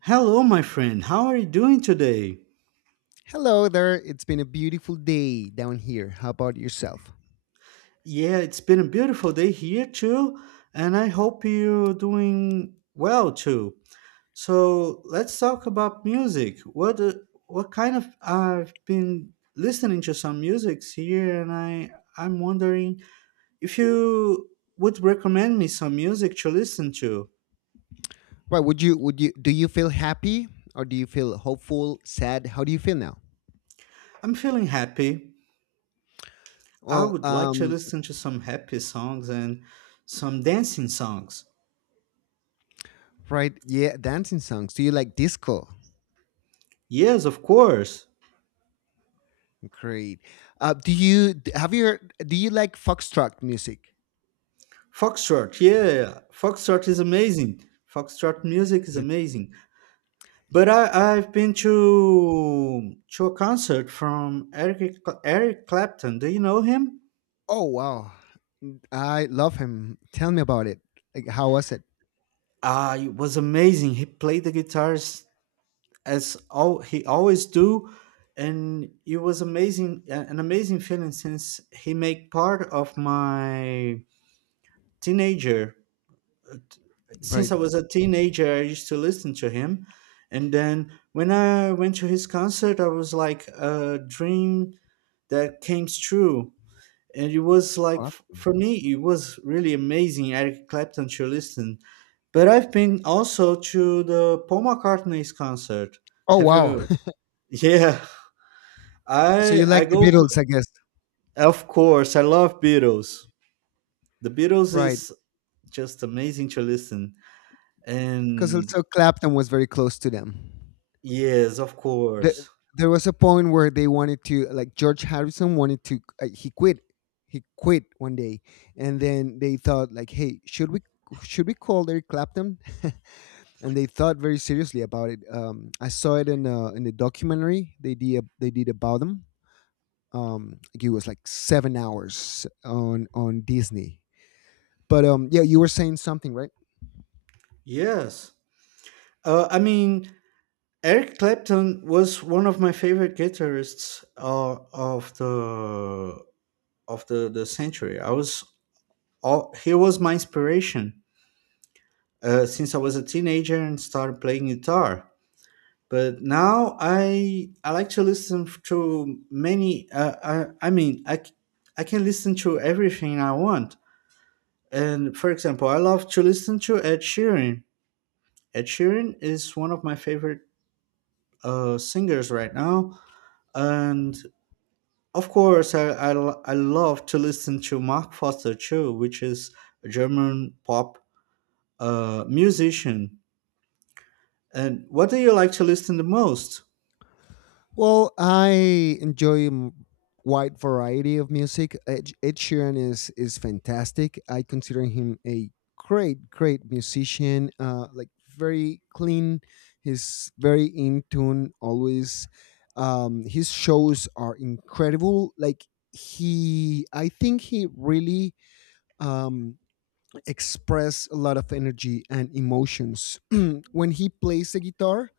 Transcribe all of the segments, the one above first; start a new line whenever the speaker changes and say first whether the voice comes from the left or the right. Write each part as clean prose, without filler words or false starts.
right: Hello, my friend. How are you doing today?
left: Hello there. It's been a beautiful day down here. How about yourself?
right: Yeah, it's been a beautiful day here too, and I hope you're doing well too. So let's talk about music. What kind of I've been listening to some musics here, and I'm wondering if you would recommend me some music to listen to.
left: Right? Would you do you feel happy, or do you feel hopeful, sad? How do you feel now?
right: I'm feeling happy. I
left: Well,
right: would like to listen to some happy songs and some dancing songs.
left: right, yeah, dancing songs. Do you like disco?
right: Yes, of course.
left: Great. Do you d- have you do you like foxtrot music?
right: Foxtrot, yeah, yeah, yeah. Foxtrot is amazing. Foxtrot music is
left: Is it,
right: amazing. But I've been to a concert from Eric Clapton. Do you know him?
left: oh wow, I love him. Tell me about it. Like, how was it?
right: Ah, it was amazing. He played the guitars as all he always do, and it was amazing, an amazing feeling since he made part of my teenager since
left: Right.
right: I was a teenager, I used to listen to him. And then when I went to his concert, I was like a dream that came true. And it was like,
left: Well,
right: for me, it was really amazing, Eric Clapton to listen. But I've been also to the Paul McCartney's concert.
left: oh
right: Have
left: wow.
right: you? Yeah,
left: So
right: I
left: you
right: I
left: like the
right: go for,
left: Beatles, I guess.
right: of course, I love Beatles. The Beatles
left: Right.
right: is just amazing to listen.
left: Because
right: And
left: also Clapton was very close to them.
right: yes, of
left: the,
right: course.
left: there was a point where they wanted to, like, George Harrison wanted to, he quit one day, and then they thought, like, hey, should we call Eric Clapton. And they thought very seriously about it. I saw it in in the documentary they did, about them. Like, it was like 7 hours on Disney. But yeah, you were saying something, right?
right: Yes. I mean, Eric Clapton was one of my favorite guitarists of the century. He was my inspiration since I was a teenager and started playing guitar. But now I like to listen to many. I I mean I c- I can listen to everything I want. And for example, I love to listen to Ed Sheeran. Ed Sheeran is one of my favorite singers right now. And of course, I love to listen to Mark Foster too, which is a German pop musician. And what do you like to listen the most?
left: Well, I enjoy wide variety of music. Ed Sheeran is fantastic. I consider him a great, great musician. Like, very clean. He's very in tune always. His shows are incredible. Like, I think he really um express a lot of energy and emotions. When he plays the guitar,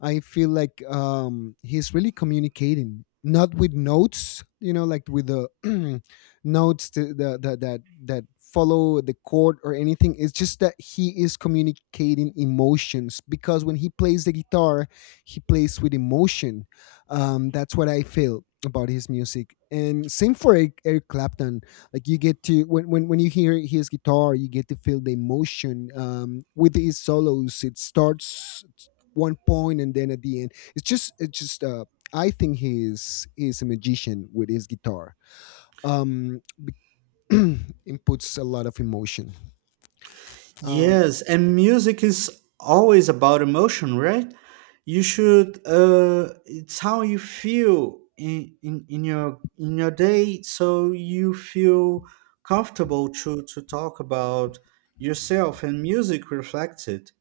left: I feel like, he's really communicating, not with notes, you know, like with the notes to that follow the chord or anything. It's just that he is communicating emotions, because when he plays the guitar, he plays with emotion. That's what I feel about his music. And same for Eric Clapton. Like, you get to— when you hear his guitar, you get to feel the emotion. With his solos, it starts one point, and then at the end it's just I think he's a magician with his guitar. um Inputs a lot of emotion. um
right: Yes, and music is always about emotion, right? You should. It's how you feel in your day, so you feel comfortable to talk about yourself, and music reflects it.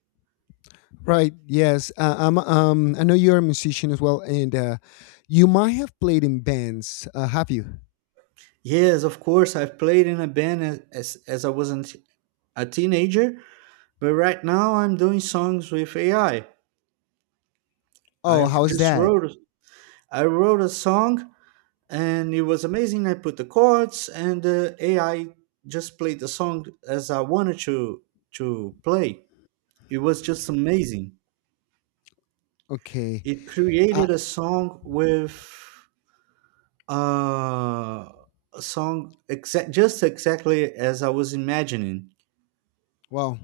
left: right, yes. I'm— I know you're a musician as well, and you might have played in bands. Have you?
right: Yes, of course. I've played in a band as I was a teenager, but right now I'm doing songs with AI. I
left: Oh, how's
right: just
left: that?
right: wrote I wrote a song and it was amazing. I put the chords and the AI just played the song as I wanted to play. It was just amazing.
left: Okay.
right: It
left: uh
right: created a song with uh, a song exact just exactly as I was imagining.
left: well,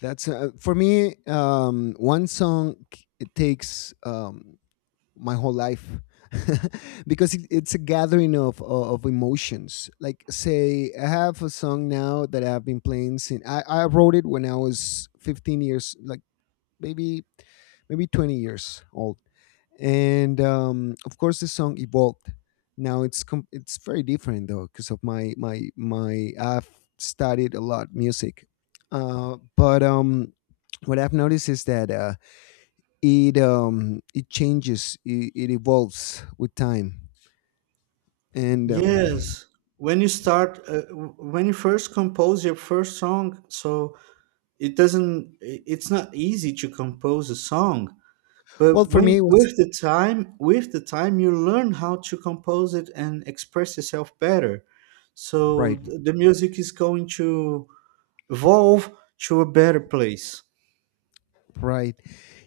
left: that's, for me, one song, it takes, my whole life, because it's a gathering of, emotions, like, say I have a song now that I've been playing since I wrote it when I was 15 years, like, maybe 20 years old. And, of course, the song evolved. Now it's it's very different though, because of my my my I've studied a lot music. But, what I've noticed is that, it it changes, it evolves with time. And,
right: Yes, when you start, when you first compose your first song, so it doesn't, I- it's not easy to compose a song.
left: well,
right: But
left: for me
right: when
left: it was
right: with the time, you learn how to compose it and express yourself better. So
left: right,
right: the music is going to evolve to a better place.
left: right,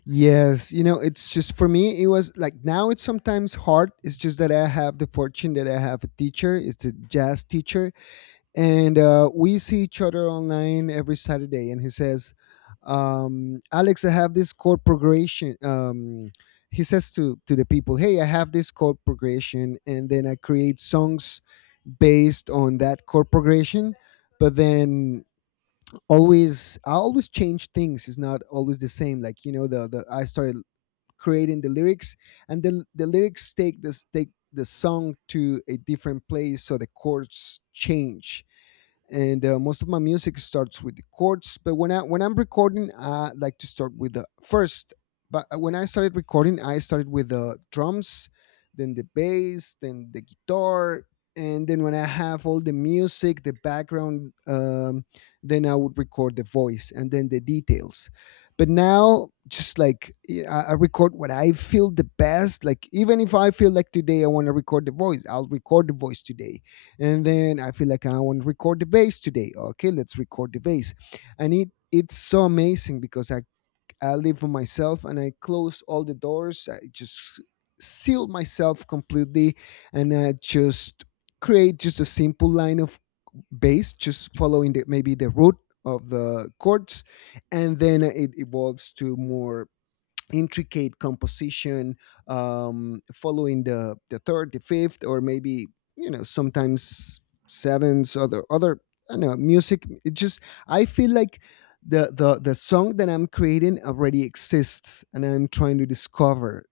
left: yes. You know, it's just, for me it was like— now it's sometimes hard. It's just that I have the fortune that I have a teacher. It's a jazz teacher. And, we see each other online every Saturday. And he says, "Alex, I have this chord progression." He says to the people, "Hey, I have this chord progression, and then I create songs based on that chord progression." But then, always, I always change things. It's not always the same. Like, you know, the I started creating the lyrics, and the lyrics take the song to a different place, so the chords change. And, most of my music starts with the chords, but when I when I'm recording, I like to start with the first. But, when I started recording, I started with the drums, then the bass, then the guitar, and then when I have all the music, the background, then I would record the voice and then the details. But now, just, like, I record what I feel the best. Like, even if I feel like today I want to record the voice, I'll record the voice today. And then I feel like I want to record the bass today. Okay, let's record the bass. And it's so amazing, because I live for myself, and I close all the doors. I just seal myself completely, and I just create just a simple line of bass, just following maybe the root of the chords. And then it evolves to more intricate composition, following the third, the fifth, or maybe, you know, sometimes sevenths, other— I don't know music, it just— I feel like the song that I'm creating already exists, and I'm trying to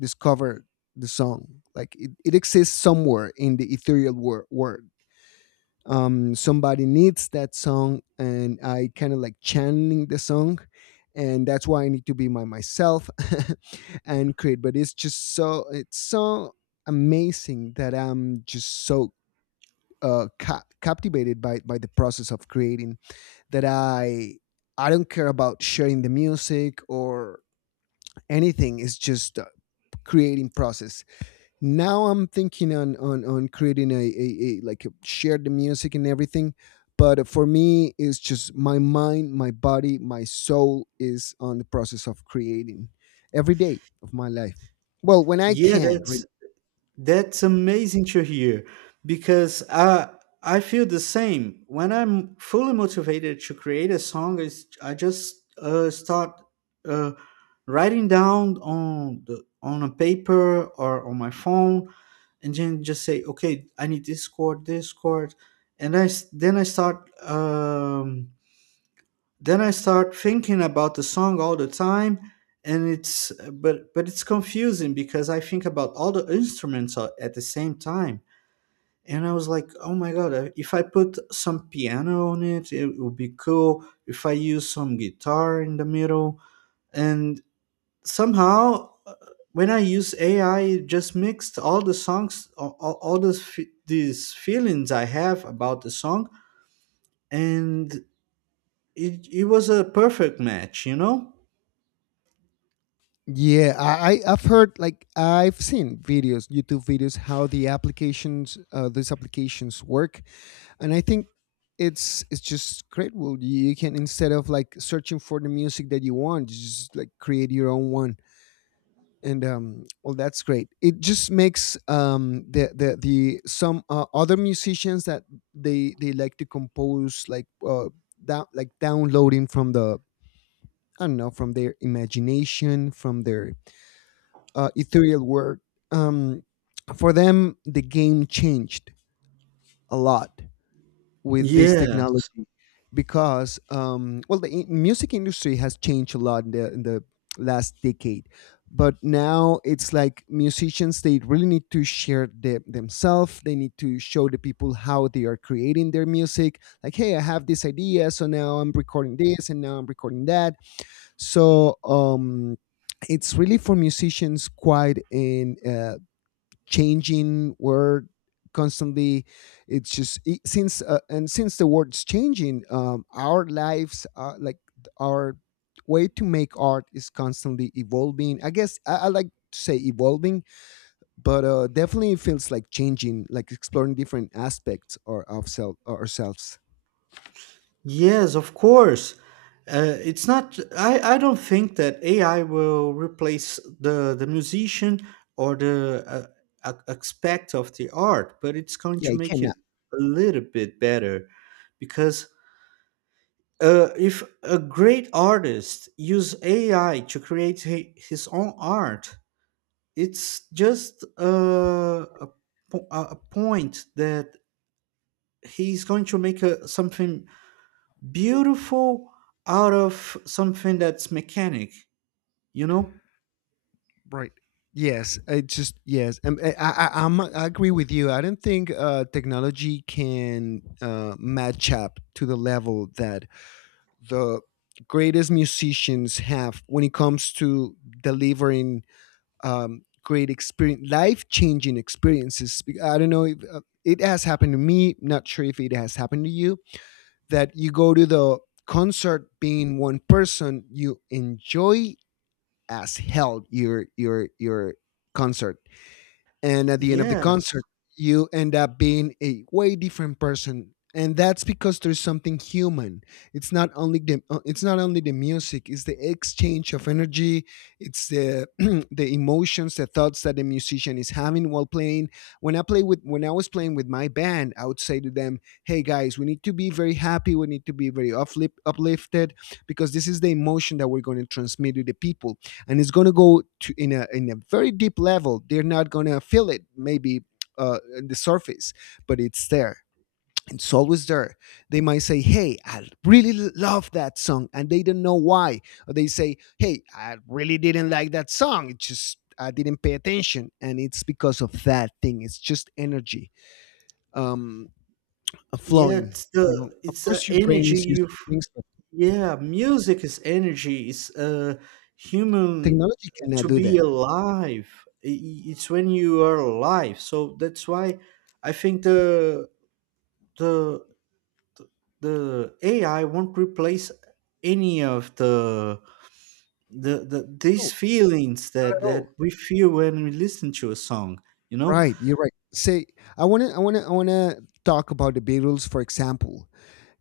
left: discover the song, like, it exists somewhere in the ethereal world. Somebody needs that song, and I kind of like channeling the song, and that's why I need to be my myself. And create. But it's just so— it's so amazing that I'm just so, captivated by the process of creating, that I don't care about sharing the music or anything. It's just a creating process. Now I'm thinking on creating a, like, share the music and everything. But for me, it's just my mind, my body, my soul is on the process of creating every day of my life. Well, when I
right: Yeah,
left: can
right: that's amazing to hear because I feel the same. When I'm fully motivated to create a song, I just start uh, writing down on the on a paper or on my phone, and then just say, okay, I need this chord, and then I start. Then I start thinking about the song all the time, and it's but it's confusing because I think about all the instruments at the same time, and I was like, oh my god, if I put some piano on it, it would be cool. If I use some guitar in the middle, and somehow when I use AI, it just mixed all the songs, all those these feelings I have about the song, and it was a perfect match, you know.
left: yeah, I've heard, like, I've seen videos, YouTube videos, how the applications— these applications work. And I think it's just great. Well, you can, instead of, like, searching for the music that you want, you just, like, create your own one. And, well, that's great. It just makes, the some, other musicians that they like to compose, like, down like, downloading from the— I don't know, from their imagination, from their, ethereal work. um, for them the game changed a lot with this
right: Yes,
left: technology. Because, well, the music industry has changed a lot in in the last decade. But now it's like, musicians, they really need to share themselves, they need to show the people how they are creating their music, like, hey, I have this idea, so now I'm recording this, and now I'm recording that. So, it's really, for musicians, quite an, changing word, constantly. It's just— since, and since the world's changing, our lives are like— our way to make art is constantly evolving, I guess. I like to say evolving. But, definitely it feels like changing, like exploring different aspects or of self, ourselves.
right: yes, of course. It's not. I don't think that AI will replace the musician or the aspect of the art, but it's going
left: Yeah,
right: to
left: it
right: make it
left: cannot.
right: a little bit better because if a great artist use AI to create his own art, it's just a point that he's going to make something beautiful out of something that's mechanic, you know.
left: Right. Yes. I just— yes. Um, I agree with you. I don't think, technology can, match up to the level that the greatest musicians have when it comes to delivering, great experience, life changing experiences. I don't know if, it has happened to me. Not sure if it has happened to you. That you go to the concert being one person, you enjoy as hell your concert, and at the end of the
right: yes
left: concert you end up being a way different person, and that's because there's something human. It's not only the music, it's the exchange of energy. It's the the emotions, the thoughts that the musician is having while playing. When I play with when I was playing with my band, I would say to them, hey guys, we need to be very happy, we need to be very uplifted, because this is the emotion that we're going to transmit to the people, and it's going to go to— in a very deep level. They're not going to feel it, maybe, uh, the surface, but it's there. It's always there. They might say, hey, I really love that song, and they don't know why. Or they say, hey, I really didn't like that song, it just— I didn't pay attention, and it's because of that thing, it's just energy, um
right: yeah
left: flowing. You know, of
right: it's the
left: course your brain
right: energy
left: is used to things, but
right: yeah, music is energy. It's human
left: technology cannot
right: to
left: do
right: be
left: that.
right: alive. It's when you are alive, so that's why i think the the the AI won't replace any of the
left: No,
right: these feelings
left: not
right: that
left: at
right: that
left: all.
right: we feel when we listen to a song, you know.
left: Right, you're right. Say, I wanna talk about the Beatles, for example.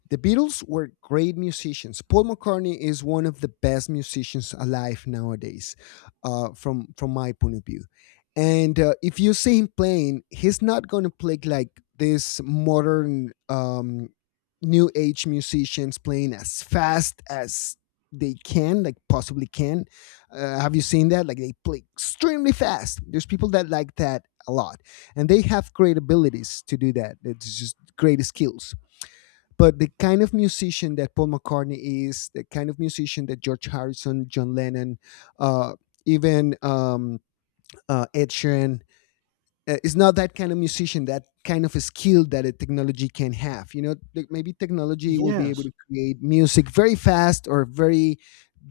left: The Beatles were great musicians. Paul McCartney is one of the best musicians alive nowadays, from my point of view. And, if you see him playing, he's not going to play like this modern, new age musicians playing as fast as they can, like, possibly can. Have you seen that? Like, they play extremely fast. There's people that like that a lot, and they have great abilities to do that. It's just great skills. But the kind of musician that Paul McCartney is, the kind of musician that George Harrison, John Lennon, uh, even, Ed Sheeran, is not that kind of musician, that kind of a skill that a technology can have. You know, like, maybe technology will be able
right: Yes.
left: to create music very fast, or very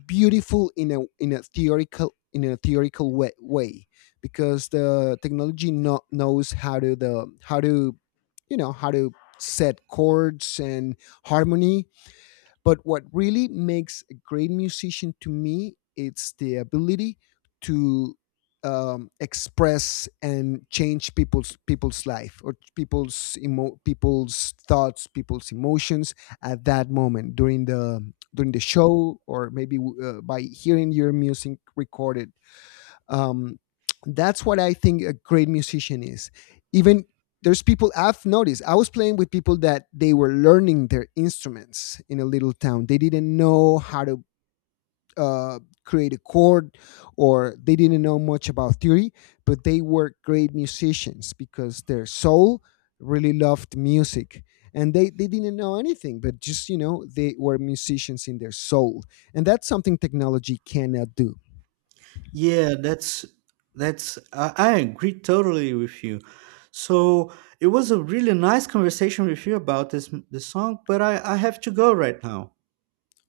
left: beautiful in a theoretical way. Because the technology— no, knows how to— the how to, you know, how to set chords and harmony. But what really makes a great musician to me, it's the ability to, express and change people's life, or people's people's thoughts, people's emotions at that moment, during the— show, or maybe, by hearing your music recorded. um, that's what I think a great musician is. Even, there's people I've noticed. I was playing with people that they were learning their instruments in a little town. They didn't know how to, uh, create a chord, or they didn't know much about theory, but they were great musicians because their soul really loved music. And they didn't know anything, but just, you know, they were musicians in their soul. And that's something technology cannot do.
right: Yeah, I agree totally with you. So it was a really nice conversation with you about this song, but I have to go right now.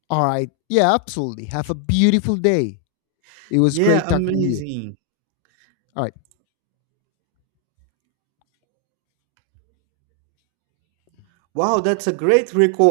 left: All right. Yeah, absolutely. Have a beautiful day. It was
right: Yeah,
left: great talking to you.
right: amazing.
left: All right.
right: Wow, that's a great record.